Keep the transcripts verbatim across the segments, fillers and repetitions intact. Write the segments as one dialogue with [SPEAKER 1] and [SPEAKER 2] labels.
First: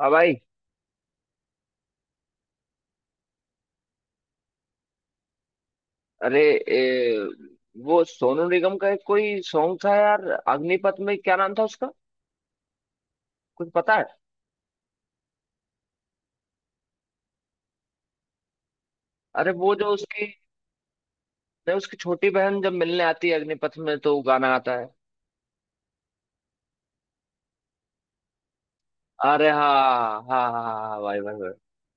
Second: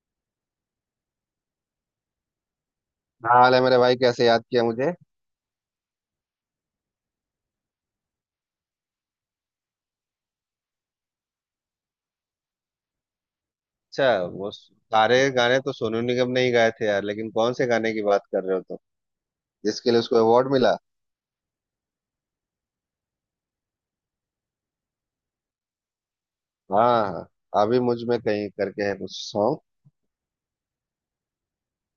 [SPEAKER 1] हाँ भाई।
[SPEAKER 2] क्या हाल है मेरे भाई? कैसे याद किया मुझे?
[SPEAKER 1] अरे ए, वो सोनू निगम का एक कोई सॉन्ग था यार, अग्निपथ में क्या नाम था उसका, कुछ पता है?
[SPEAKER 2] अच्छा। वो सारे गाने तो सोनू निगम ने ही गाए थे यार, लेकिन कौन से गाने की बात कर रहे हो तुम?
[SPEAKER 1] अरे वो
[SPEAKER 2] जिसके
[SPEAKER 1] जो
[SPEAKER 2] लिए उसको
[SPEAKER 1] उसकी,
[SPEAKER 2] अवार्ड मिला।
[SPEAKER 1] नहीं, उसकी छोटी बहन जब मिलने आती है अग्निपथ में तो वो गाना आता है।
[SPEAKER 2] हाँ हाँ। अभी मुझ में कहीं करके है कुछ
[SPEAKER 1] अरे
[SPEAKER 2] सॉन्ग।
[SPEAKER 1] हाँ, हाँ हाँ हाँ हाँ, भाई भाई भाई,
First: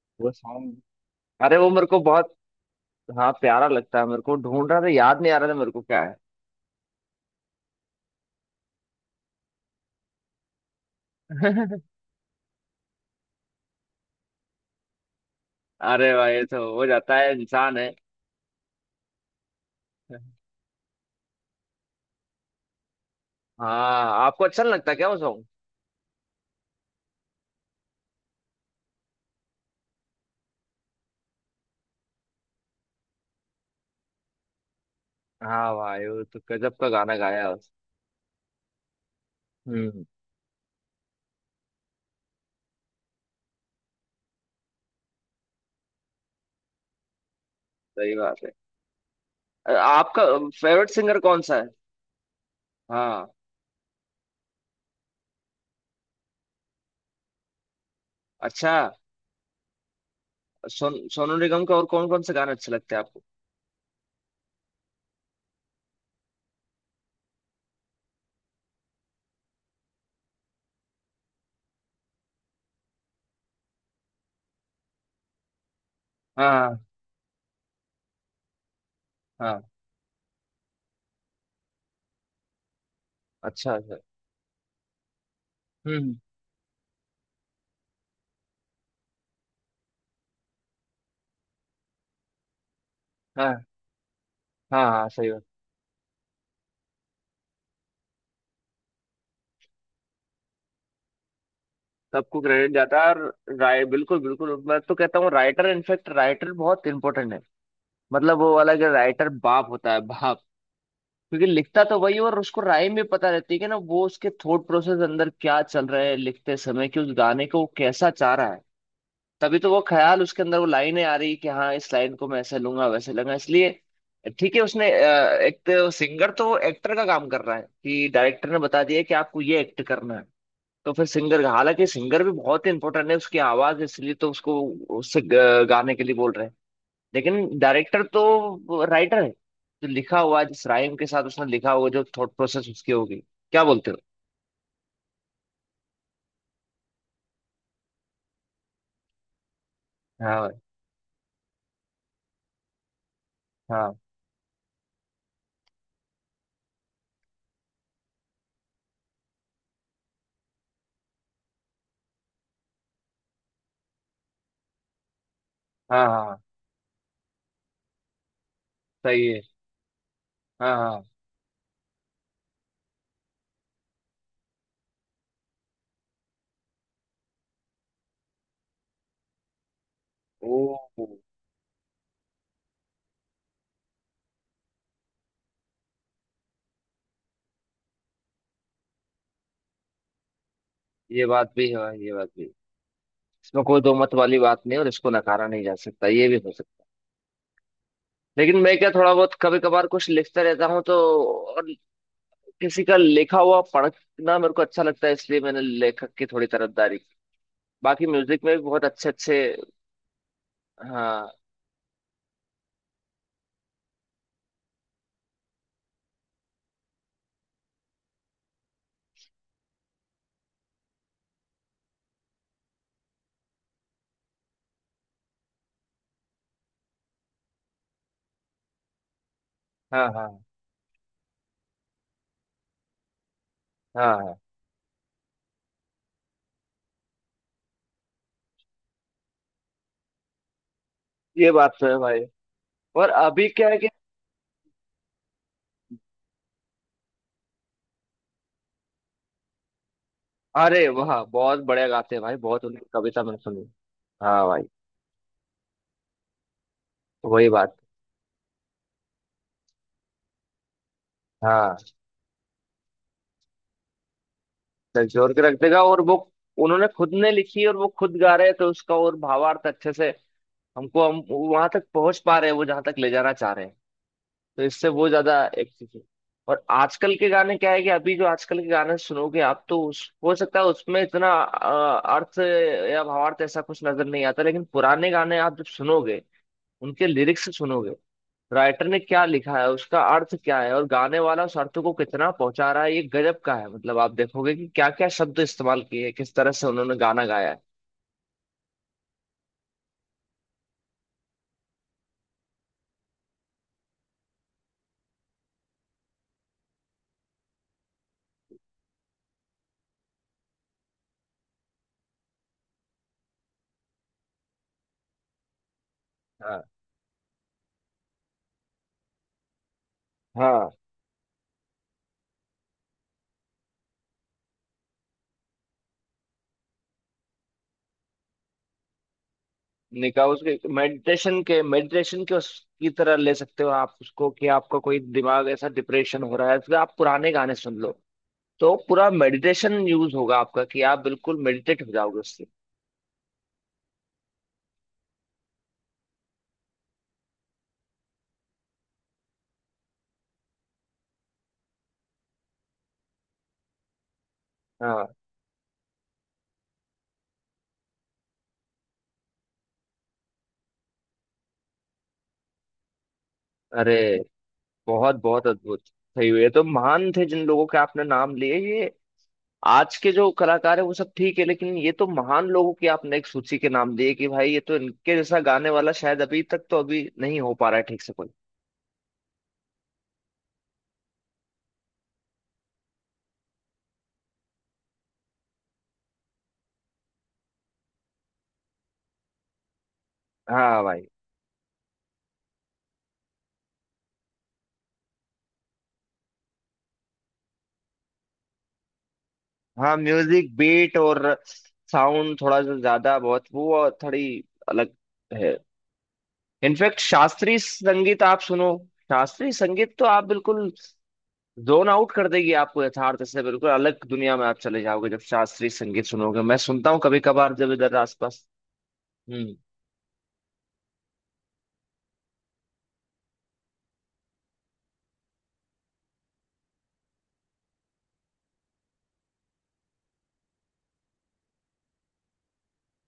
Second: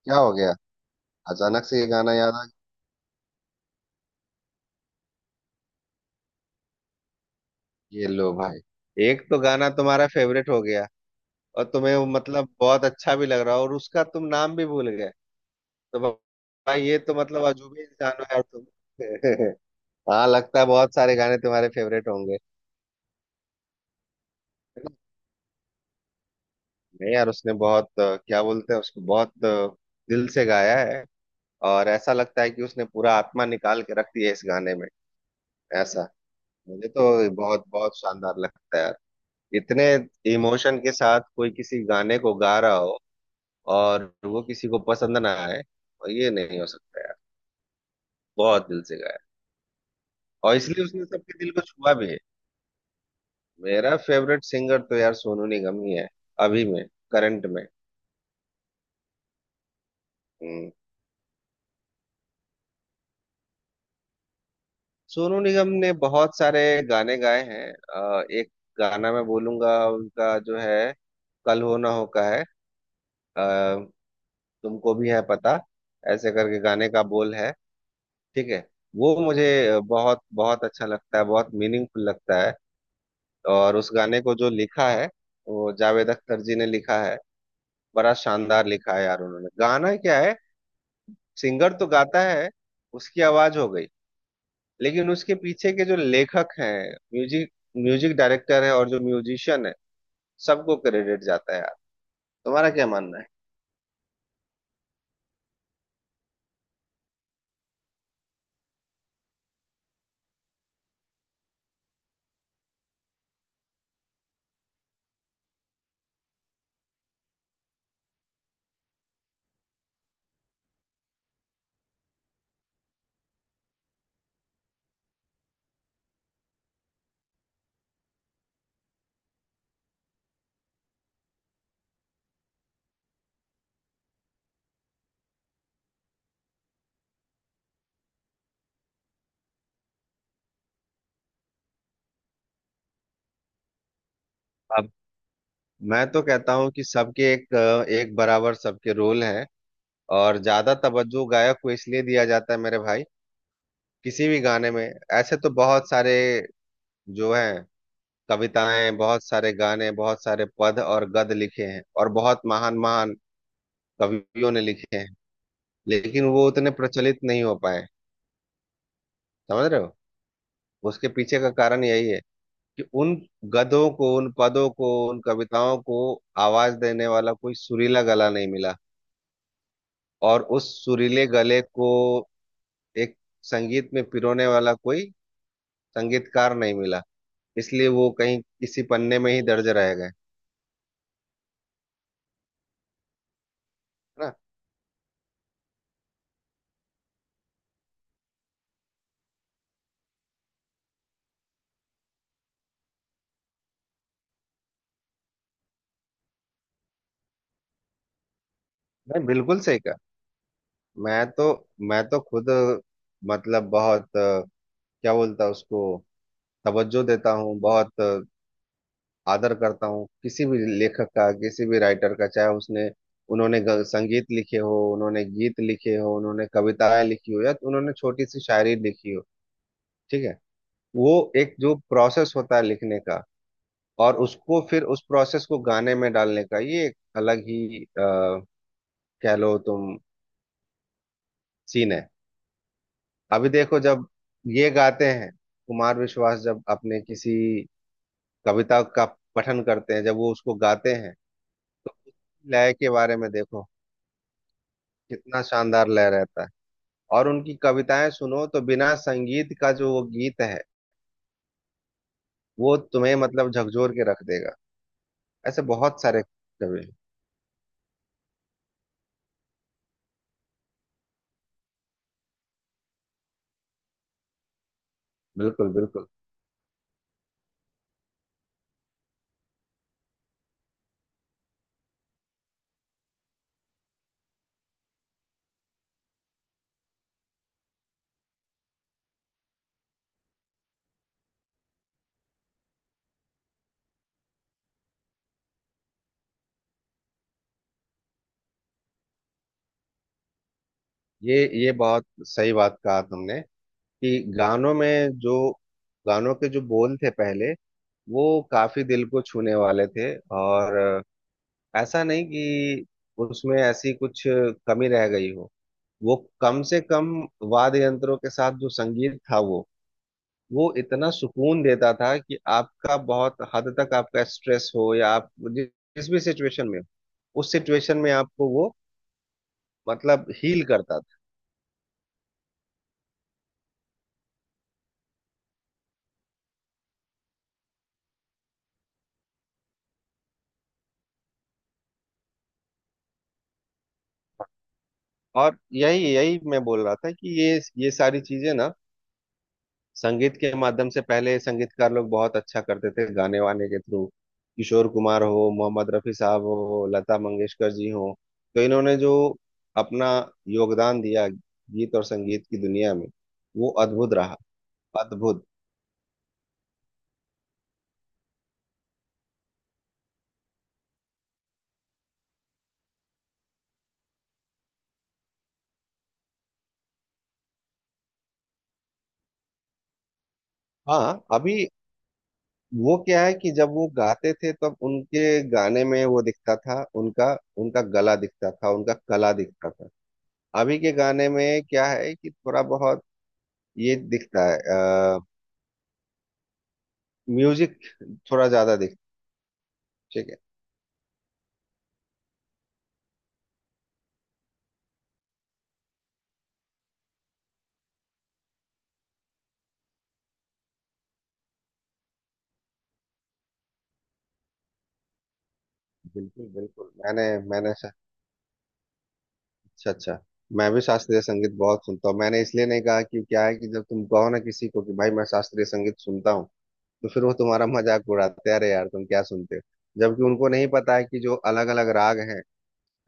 [SPEAKER 2] क्या
[SPEAKER 1] वो
[SPEAKER 2] हो गया?
[SPEAKER 1] सॉन्ग। अरे
[SPEAKER 2] अचानक
[SPEAKER 1] वो
[SPEAKER 2] से
[SPEAKER 1] मेरे
[SPEAKER 2] ये
[SPEAKER 1] को
[SPEAKER 2] गाना
[SPEAKER 1] बहुत,
[SPEAKER 2] याद आ
[SPEAKER 1] हाँ, प्यारा लगता है, मेरे को ढूंढ रहा था, याद नहीं आ रहा था मेरे को क्या है।
[SPEAKER 2] गया, ये लो भाई। एक तो गाना तुम्हारा फेवरेट हो गया, और तुम्हें वो मतलब बहुत अच्छा भी लग रहा, और उसका तुम नाम भी भूल गए। तो
[SPEAKER 1] अरे भाई, ये तो
[SPEAKER 2] भाई,
[SPEAKER 1] हो
[SPEAKER 2] ये तो
[SPEAKER 1] जाता है,
[SPEAKER 2] मतलब
[SPEAKER 1] इंसान
[SPEAKER 2] अजूबे
[SPEAKER 1] है।
[SPEAKER 2] इंसान हो यार तुम। हाँ, लगता है बहुत सारे गाने तुम्हारे फेवरेट होंगे।
[SPEAKER 1] हाँ, आपको अच्छा नहीं लगता क्या वो सॉन्ग?
[SPEAKER 2] नहीं यार, उसने बहुत अ, क्या बोलते हैं उसको, बहुत अ, दिल से गाया है। और ऐसा लगता है कि उसने पूरा आत्मा निकाल के रख दिया है इस गाने में।
[SPEAKER 1] हाँ भाई,
[SPEAKER 2] ऐसा,
[SPEAKER 1] वो तो गजब
[SPEAKER 2] मुझे
[SPEAKER 1] का गाना
[SPEAKER 2] तो
[SPEAKER 1] गाया है
[SPEAKER 2] बहुत
[SPEAKER 1] उसने।
[SPEAKER 2] बहुत शानदार लगता है यार। इतने
[SPEAKER 1] हम्म।
[SPEAKER 2] इमोशन के साथ कोई किसी गाने को गा रहा हो और वो किसी को पसंद ना आए, और ये नहीं हो सकता यार।
[SPEAKER 1] सही बात है।
[SPEAKER 2] बहुत दिल से गाया है,
[SPEAKER 1] आपका
[SPEAKER 2] और इसलिए
[SPEAKER 1] फेवरेट
[SPEAKER 2] उसने
[SPEAKER 1] सिंगर
[SPEAKER 2] सबके
[SPEAKER 1] कौन
[SPEAKER 2] दिल
[SPEAKER 1] सा
[SPEAKER 2] को
[SPEAKER 1] है?
[SPEAKER 2] छुआ भी है।
[SPEAKER 1] हाँ।
[SPEAKER 2] मेरा फेवरेट सिंगर तो यार सोनू निगम ही है, अभी में, करंट में।
[SPEAKER 1] अच्छा।
[SPEAKER 2] हम्म।
[SPEAKER 1] सोन सोनू निगम के और कौन कौन से गाने अच्छे लगते हैं आपको?
[SPEAKER 2] सोनू निगम ने बहुत सारे गाने गाए हैं, अ, एक गाना मैं बोलूंगा उनका जो है, कल हो ना हो का है। अ, तुमको भी है पता, ऐसे
[SPEAKER 1] हाँ
[SPEAKER 2] करके
[SPEAKER 1] हाँ,
[SPEAKER 2] गाने का बोल है। ठीक है। वो मुझे
[SPEAKER 1] हाँ,
[SPEAKER 2] बहुत बहुत अच्छा लगता है, बहुत मीनिंगफुल लगता है।
[SPEAKER 1] अच्छा
[SPEAKER 2] और उस
[SPEAKER 1] अच्छा।
[SPEAKER 2] गाने को जो लिखा है, वो जावेद
[SPEAKER 1] हम्म।
[SPEAKER 2] अख्तर जी ने लिखा है। बड़ा शानदार लिखा है यार उन्होंने, गाना क्या है? सिंगर तो गाता है, उसकी आवाज
[SPEAKER 1] हाँ
[SPEAKER 2] हो गई,
[SPEAKER 1] हाँ, हाँ,
[SPEAKER 2] लेकिन
[SPEAKER 1] सही
[SPEAKER 2] उसके
[SPEAKER 1] बात।
[SPEAKER 2] पीछे के जो लेखक हैं, म्यूजिक म्यूजिक डायरेक्टर है और जो म्यूजिशियन है, सबको क्रेडिट जाता है यार।
[SPEAKER 1] सबको
[SPEAKER 2] तुम्हारा
[SPEAKER 1] क्रेडिट
[SPEAKER 2] क्या
[SPEAKER 1] जाता है।
[SPEAKER 2] मानना
[SPEAKER 1] और
[SPEAKER 2] है?
[SPEAKER 1] राय, बिल्कुल बिल्कुल, मैं तो कहता हूँ राइटर, इनफेक्ट राइटर बहुत इंपॉर्टेंट है। मतलब वो वाला कि राइटर बाप होता है, बाप। क्योंकि लिखता तो वही है और उसको राइम भी पता रहती है कि ना, वो उसके थॉट प्रोसेस अंदर क्या चल रहा है लिखते समय, कि उस गाने को वो कैसा चाह रहा है। तभी तो वो ख्याल उसके अंदर, वो लाइनें आ रही कि हाँ, इस लाइन को मैं ऐसे लूंगा वैसे लूंगा, इसलिए ठीक है। उसने अ, एक तो सिंगर तो एक्टर का काम कर रहा है, कि डायरेक्टर ने बता दिया कि आपको ये एक्ट करना है, तो फिर सिंगर का, हालांकि सिंगर भी बहुत इंपॉर्टेंट है, उसकी आवाज, इसलिए तो उसको, उससे ग- गाने के लिए बोल रहे हैं। लेकिन डायरेक्टर तो राइटर है, जो लिखा हुआ है, जिस राइम के साथ उसने लिखा हुआ, जो थॉट प्रोसेस उसकी होगी। क्या बोलते हो?
[SPEAKER 2] अब, मैं तो कहता हूँ कि सबके एक एक बराबर सबके रोल हैं। और
[SPEAKER 1] हाँ भाई,
[SPEAKER 2] ज्यादा तवज्जो गायक को इसलिए दिया जाता है मेरे भाई,
[SPEAKER 1] हाँ।
[SPEAKER 2] किसी भी गाने में। ऐसे तो बहुत सारे जो हैं, कविताएं, बहुत सारे गाने, बहुत सारे पद और गद लिखे हैं, और बहुत महान महान कवियों ने लिखे हैं,
[SPEAKER 1] हाँ
[SPEAKER 2] लेकिन
[SPEAKER 1] हाँ,
[SPEAKER 2] वो उतने प्रचलित नहीं हो पाए।
[SPEAKER 1] सही है।
[SPEAKER 2] समझ रहे हो?
[SPEAKER 1] हाँ
[SPEAKER 2] उसके
[SPEAKER 1] हाँ।
[SPEAKER 2] पीछे का कारण यही है कि उन गद्यों को, उन पदों को, उन कविताओं को आवाज देने वाला कोई सुरीला गला नहीं मिला, और
[SPEAKER 1] ओ,
[SPEAKER 2] उस सुरीले गले को एक संगीत में पिरोने वाला कोई संगीतकार नहीं मिला, इसलिए वो कहीं किसी पन्ने में ही दर्ज रह गए। है
[SPEAKER 1] ये बात भी है भाई, ये बात भी है। इसमें कोई दो मत
[SPEAKER 2] ना?
[SPEAKER 1] वाली बात नहीं है और इसको नकारा नहीं जा सकता, ये भी हो सकता है। लेकिन मैं क्या, थोड़ा बहुत कभी कभार कुछ लिखता रहता हूँ तो, और किसी का लिखा हुआ पढ़ना मेरे को अच्छा लगता है, इसलिए मैंने लेखक की थोड़ी तरफदारी की। बाकी म्यूजिक में भी बहुत अच्छे
[SPEAKER 2] नहीं,
[SPEAKER 1] अच्छे।
[SPEAKER 2] बिल्कुल सही कहा। मैं
[SPEAKER 1] हाँ।
[SPEAKER 2] तो मैं तो खुद मतलब बहुत अ, क्या बोलता उसको, तवज्जो देता हूँ, बहुत अ, आदर करता हूँ किसी भी लेखक का, किसी भी राइटर का, चाहे उसने उन्होंने ग- संगीत लिखे हो, उन्होंने गीत लिखे हो, उन्होंने कविताएं लिखी हो, या तो उन्होंने छोटी सी शायरी लिखी हो।
[SPEAKER 1] हाँ
[SPEAKER 2] ठीक है।
[SPEAKER 1] हाँ,
[SPEAKER 2] वो एक जो प्रोसेस होता है लिखने का,
[SPEAKER 1] हाँ
[SPEAKER 2] और
[SPEAKER 1] हाँ,
[SPEAKER 2] उसको फिर उस प्रोसेस को गाने में डालने का, ये एक अलग ही आ, कह लो तुम,
[SPEAKER 1] ये बात तो
[SPEAKER 2] सीन
[SPEAKER 1] है
[SPEAKER 2] है।
[SPEAKER 1] भाई। और अभी
[SPEAKER 2] अभी
[SPEAKER 1] क्या है
[SPEAKER 2] देखो,
[SPEAKER 1] कि,
[SPEAKER 2] जब ये गाते हैं, कुमार विश्वास जब अपने किसी कविता का पठन करते हैं, जब वो उसको
[SPEAKER 1] अरे
[SPEAKER 2] गाते हैं,
[SPEAKER 1] वाह, बहुत बढ़िया
[SPEAKER 2] तो
[SPEAKER 1] गाते हैं भाई, बहुत,
[SPEAKER 2] लय
[SPEAKER 1] उनकी
[SPEAKER 2] के बारे
[SPEAKER 1] कविता
[SPEAKER 2] में
[SPEAKER 1] मैंने
[SPEAKER 2] देखो,
[SPEAKER 1] सुनी। हाँ भाई।
[SPEAKER 2] कितना शानदार लय रहता है। और
[SPEAKER 1] वही
[SPEAKER 2] उनकी
[SPEAKER 1] बात।
[SPEAKER 2] कविताएं सुनो तो बिना संगीत का जो वो गीत है,
[SPEAKER 1] हाँ,
[SPEAKER 2] वो तुम्हें मतलब झकझोर के रख देगा।
[SPEAKER 1] झकझोर के रख
[SPEAKER 2] ऐसे
[SPEAKER 1] देगा। और
[SPEAKER 2] बहुत
[SPEAKER 1] वो
[SPEAKER 2] सारे कवि
[SPEAKER 1] उन्होंने
[SPEAKER 2] हैं।
[SPEAKER 1] खुद ने लिखी और वो खुद गा रहे हैं, तो उसका और भावार्थ अच्छे से, हमको, हम वहां तक पहुंच पा रहे हैं वो जहां तक ले जाना चाह रहे हैं। तो इससे वो ज्यादा
[SPEAKER 2] बिल्कुल
[SPEAKER 1] एक चीज है।
[SPEAKER 2] बिल्कुल।
[SPEAKER 1] और आजकल के गाने क्या है कि, अभी जो आजकल के गाने सुनोगे आप, तो उस, हो सकता है उसमें इतना अ, अर्थ या भावार्थ ऐसा कुछ नजर नहीं आता, लेकिन पुराने गाने आप जब सुनोगे, उनके लिरिक्स सुनोगे, राइटर ने क्या लिखा है, उसका अर्थ क्या है, और गाने वाला उस अर्थ को कितना पहुंचा रहा है, ये गजब का है। मतलब आप देखोगे कि क्या क्या शब्द इस्तेमाल किए हैं, किस तरह से उन्होंने गाना गाया है।
[SPEAKER 2] ये ये बहुत सही बात कहा तुमने, कि गानों में जो, गानों के जो बोल थे पहले, वो काफी दिल को छूने वाले थे। और ऐसा नहीं कि उसमें ऐसी कुछ कमी रह गई हो। वो
[SPEAKER 1] हाँ
[SPEAKER 2] कम से कम वाद्य यंत्रों के साथ जो संगीत था, वो
[SPEAKER 1] हाँ।
[SPEAKER 2] वो इतना सुकून देता था कि आपका बहुत हद तक, आपका स्ट्रेस हो या आप जि- जिस भी सिचुएशन में हो, उस सिचुएशन में आपको वो
[SPEAKER 1] निकाह
[SPEAKER 2] मतलब हील
[SPEAKER 1] उसके,
[SPEAKER 2] करता था।
[SPEAKER 1] मेडिटेशन के, मेडिटेशन के उसकी तरह ले सकते हो आप उसको, कि आपका कोई दिमाग ऐसा डिप्रेशन हो रहा है, फिर आप पुराने गाने सुन लो, तो पूरा मेडिटेशन यूज होगा आपका, कि आप बिल्कुल मेडिटेट हो जाओगे उससे।
[SPEAKER 2] और यही यही मैं बोल रहा था कि ये ये सारी चीजें ना, संगीत के माध्यम से पहले संगीतकार लोग बहुत अच्छा करते थे गाने वाने के थ्रू। किशोर
[SPEAKER 1] हाँ।
[SPEAKER 2] कुमार हो, मोहम्मद रफी साहब हो, लता मंगेशकर जी हो, तो इन्होंने जो अपना योगदान दिया गीत और संगीत की दुनिया में, वो
[SPEAKER 1] अरे
[SPEAKER 2] अद्भुत रहा।
[SPEAKER 1] बहुत
[SPEAKER 2] अद्भुत।
[SPEAKER 1] बहुत अद्भुत, सही हुई। ये तो महान थे जिन लोगों के आपने नाम लिए। ये आज के जो कलाकार है वो सब ठीक है, लेकिन ये तो महान लोगों की आपने एक सूची के नाम दिए, कि भाई ये तो, इनके जैसा गाने वाला शायद अभी तक, तो अभी नहीं हो पा रहा है ठीक से कोई।
[SPEAKER 2] हाँ, अभी वो क्या है कि जब वो गाते थे, तब उनके गाने में वो दिखता था, उनका उनका गला दिखता था, उनका कला दिखता था। अभी
[SPEAKER 1] हाँ
[SPEAKER 2] के
[SPEAKER 1] भाई।
[SPEAKER 2] गाने में क्या है कि थोड़ा बहुत ये दिखता है, आ, म्यूजिक थोड़ा ज्यादा दिखता
[SPEAKER 1] हाँ,
[SPEAKER 2] है, ठीक है।
[SPEAKER 1] म्यूजिक बीट और साउंड थोड़ा सा ज्यादा, बहुत वो, और थोड़ी अलग है। इनफैक्ट शास्त्रीय संगीत आप सुनो, शास्त्रीय संगीत तो आप बिल्कुल, जोन आउट कर देगी आपको, यथार्थ से बिल्कुल अलग दुनिया में आप चले जाओगे जब शास्त्रीय संगीत सुनोगे।
[SPEAKER 2] बिल्कुल
[SPEAKER 1] मैं सुनता
[SPEAKER 2] बिल्कुल।
[SPEAKER 1] हूँ कभी
[SPEAKER 2] मैंने
[SPEAKER 1] कभार, जब
[SPEAKER 2] मैंने स-
[SPEAKER 1] इधर आसपास। हम्म।
[SPEAKER 2] अच्छा अच्छा, मैं भी शास्त्रीय संगीत बहुत सुनता हूँ। मैंने इसलिए नहीं कहा कि, क्या है कि जब तुम कहो ना किसी को कि भाई मैं शास्त्रीय संगीत सुनता हूँ, तो फिर वो तुम्हारा मजाक उड़ाते हैं, अरे यार तुम क्या सुनते हो, जबकि उनको नहीं पता है कि जो अलग अलग राग हैं,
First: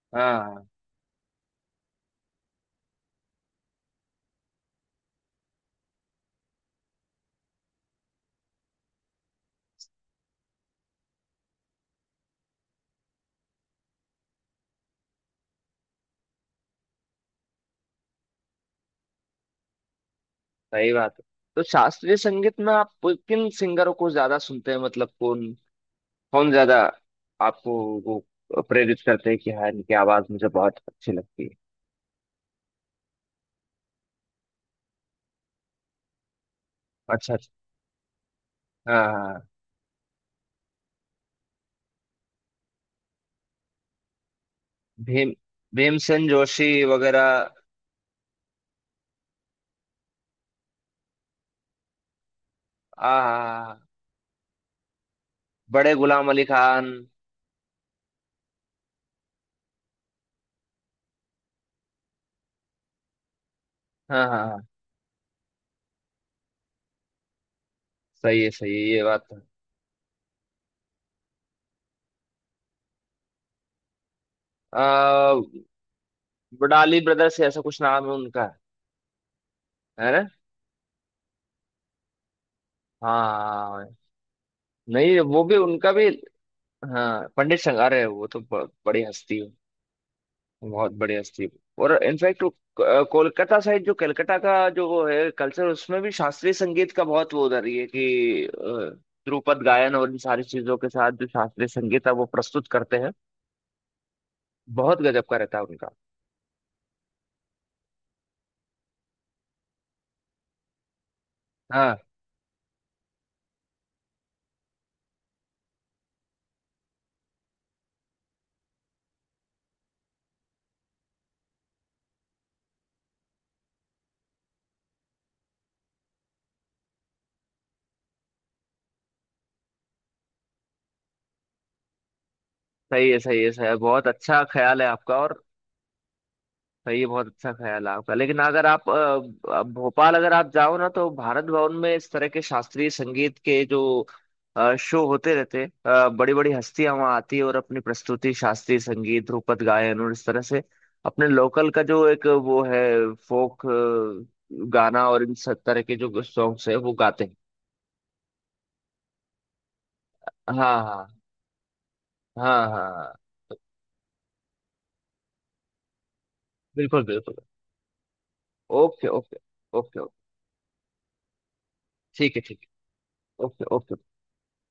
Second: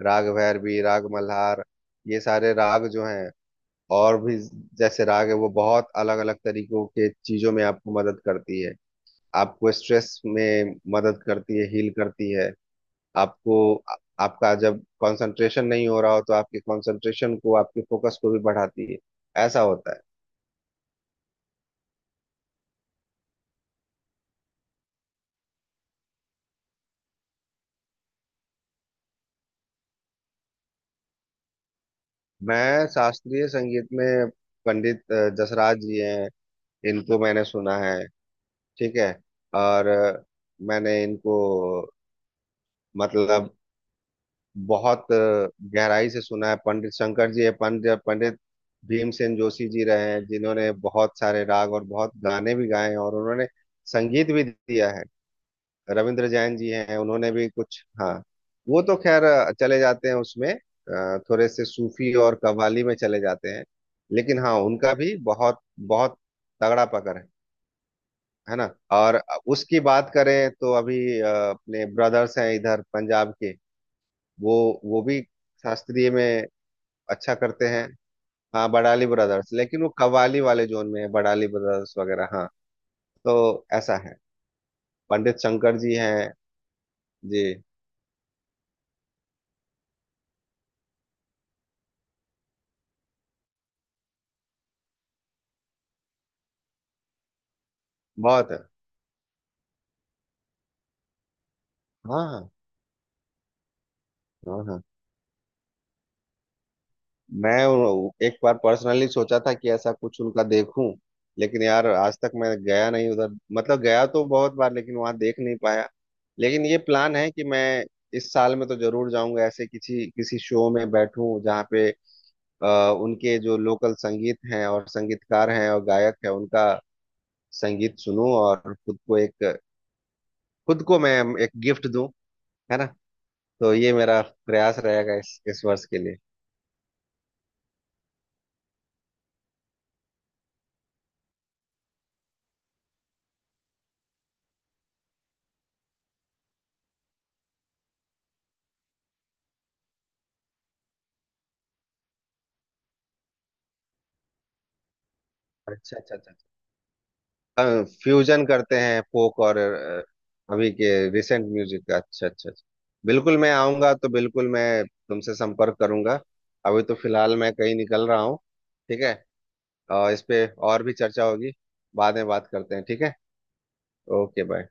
[SPEAKER 2] राग
[SPEAKER 1] हाँ,
[SPEAKER 2] भैरवी, राग मल्हार, ये सारे राग जो हैं, और भी जैसे राग है, वो बहुत अलग अलग तरीकों के चीजों में आपको मदद करती है। आपको स्ट्रेस में मदद करती है, हील करती है, आपको, आ- आपका जब कंसंट्रेशन नहीं हो रहा हो, तो आपके कंसंट्रेशन को, आपके फोकस को भी बढ़ाती है। ऐसा होता है।
[SPEAKER 1] सही बात है। तो शास्त्रीय संगीत में आप किन सिंगरों को ज्यादा सुनते हैं, मतलब कौन कौन ज्यादा आपको वो प्रेरित करते हैं कि हाँ, इनकी आवाज मुझे बहुत अच्छी लगती है?
[SPEAKER 2] मैं शास्त्रीय संगीत में, पंडित अ, जसराज जी हैं, इनको
[SPEAKER 1] अच्छा अच्छा।
[SPEAKER 2] मैंने सुना है। ठीक
[SPEAKER 1] हाँ
[SPEAKER 2] है।
[SPEAKER 1] हाँ, हाँ।
[SPEAKER 2] और अ, मैंने इनको मतलब बहुत
[SPEAKER 1] भीम,
[SPEAKER 2] अ, गहराई से
[SPEAKER 1] भीमसेन
[SPEAKER 2] सुना है।
[SPEAKER 1] जोशी
[SPEAKER 2] पंडित
[SPEAKER 1] वगैरह।
[SPEAKER 2] शंकर जी है, पंडित पंडित भीमसेन जोशी जी रहे हैं, जिन्होंने बहुत सारे राग और बहुत गाने भी गाए हैं, और उन्होंने
[SPEAKER 1] आ,
[SPEAKER 2] संगीत भी दिया है।
[SPEAKER 1] बड़े
[SPEAKER 2] रविंद्र
[SPEAKER 1] गुलाम अली
[SPEAKER 2] जैन जी
[SPEAKER 1] खान।
[SPEAKER 2] हैं, उन्होंने भी कुछ, हाँ, वो तो खैर अ, चले जाते हैं उसमें, अ, थोड़े से सूफी और कव्वाली में चले जाते हैं।
[SPEAKER 1] हाँ
[SPEAKER 2] लेकिन
[SPEAKER 1] हाँ
[SPEAKER 2] हाँ,
[SPEAKER 1] हाँ।
[SPEAKER 2] उनका भी बहुत बहुत तगड़ा पकड़ है
[SPEAKER 1] सही है
[SPEAKER 2] है ना?
[SPEAKER 1] सही है, ये
[SPEAKER 2] और
[SPEAKER 1] बात है।
[SPEAKER 2] उसकी बात करें, तो अभी अ, अपने ब्रदर्स हैं इधर पंजाब के, वो वो भी
[SPEAKER 1] आ,
[SPEAKER 2] शास्त्रीय में
[SPEAKER 1] बडाली
[SPEAKER 2] अच्छा
[SPEAKER 1] ब्रदर्स, ऐसा
[SPEAKER 2] करते
[SPEAKER 1] कुछ
[SPEAKER 2] हैं।
[SPEAKER 1] नाम है उनका?
[SPEAKER 2] हाँ बड़ाली ब्रदर्स, लेकिन वो
[SPEAKER 1] है ना?
[SPEAKER 2] कव्वाली वाले जोन में है, बड़ाली ब्रदर्स वगैरह। हाँ,
[SPEAKER 1] हाँ
[SPEAKER 2] तो
[SPEAKER 1] हाँ, हाँ।
[SPEAKER 2] ऐसा है,
[SPEAKER 1] नहीं,
[SPEAKER 2] पंडित
[SPEAKER 1] वो भी,
[SPEAKER 2] शंकर
[SPEAKER 1] उनका
[SPEAKER 2] जी
[SPEAKER 1] भी।
[SPEAKER 2] हैं
[SPEAKER 1] हाँ,
[SPEAKER 2] जी,
[SPEAKER 1] पंडित संगारे है, वो तो ब, बड़ी हस्ती है। बहुत बढ़िया स्टीव। और इनफैक्ट कोलकाता साइड, जो कलकत्ता का जो वो है कल्चर, उसमें भी शास्त्रीय संगीत का बहुत वो, उधर ही है कि
[SPEAKER 2] बहुत
[SPEAKER 1] अ,
[SPEAKER 2] है।
[SPEAKER 1] ध्रुपद गायन और इन सारी चीजों के साथ जो शास्त्रीय संगीत है
[SPEAKER 2] हाँ
[SPEAKER 1] वो
[SPEAKER 2] हाँ
[SPEAKER 1] प्रस्तुत करते हैं।
[SPEAKER 2] हाँ हाँ।
[SPEAKER 1] बहुत गजब का रहता है उनका।
[SPEAKER 2] मैं उन- एक बार पर्सनली सोचा था कि ऐसा कुछ उनका देखूं, लेकिन यार
[SPEAKER 1] हाँ,
[SPEAKER 2] आज तक मैं गया नहीं उधर, मतलब गया तो बहुत बार, लेकिन वहां देख नहीं पाया। लेकिन ये प्लान है कि मैं इस साल में तो जरूर जाऊंगा, ऐसे किसी किसी शो में बैठूं, जहाँ पे अ, उनके जो लोकल संगीत हैं और संगीतकार हैं और गायक हैं, उनका संगीत सुनूं, और खुद को एक खुद को मैं एक गिफ्ट दूं, है ना?
[SPEAKER 1] सही है सही है सही
[SPEAKER 2] तो
[SPEAKER 1] है,
[SPEAKER 2] ये
[SPEAKER 1] बहुत
[SPEAKER 2] मेरा
[SPEAKER 1] अच्छा
[SPEAKER 2] प्रयास
[SPEAKER 1] ख्याल है
[SPEAKER 2] रहेगा
[SPEAKER 1] आपका।
[SPEAKER 2] इस
[SPEAKER 1] और
[SPEAKER 2] इस वर्ष के लिए।
[SPEAKER 1] भाई ये बहुत अच्छा ख्याल है आपका, लेकिन अगर आप अ, अ, भोपाल अगर आप जाओ ना, तो भारत भवन में इस तरह के शास्त्रीय संगीत के जो अ, शो होते रहते हैं, बड़ी बड़ी हस्तियां वहाँ आती है और अपनी प्रस्तुति, शास्त्रीय संगीत, ध्रुपद गायन, और इस तरह से अपने लोकल का जो एक वो है, फोक गाना और इन सब तरह के
[SPEAKER 2] अच्छा अच्छा,
[SPEAKER 1] जो सॉन्ग्स है, वो गाते हैं।
[SPEAKER 2] अच्छा फ्यूजन करते हैं, फोक और अ, अभी
[SPEAKER 1] हाँ
[SPEAKER 2] के
[SPEAKER 1] हाँ,
[SPEAKER 2] रिसेंट म्यूजिक का। अच्छा अच्छा
[SPEAKER 1] हाँ
[SPEAKER 2] अच्छा।
[SPEAKER 1] हाँ, हाँ।
[SPEAKER 2] बिल्कुल, मैं आऊंगा तो बिल्कुल मैं तुमसे संपर्क करूंगा। अभी तो
[SPEAKER 1] बिल्कुल बिल्कुल।
[SPEAKER 2] फिलहाल मैं कहीं निकल रहा हूँ। ठीक
[SPEAKER 1] ओके
[SPEAKER 2] है,
[SPEAKER 1] ओके। ओके
[SPEAKER 2] और
[SPEAKER 1] ओके।
[SPEAKER 2] इस पे और भी चर्चा होगी, बाद में
[SPEAKER 1] ठीक है
[SPEAKER 2] बात
[SPEAKER 1] ठीक
[SPEAKER 2] करते हैं, ठीक है।
[SPEAKER 1] है। Okay okay.
[SPEAKER 2] Okay, bye.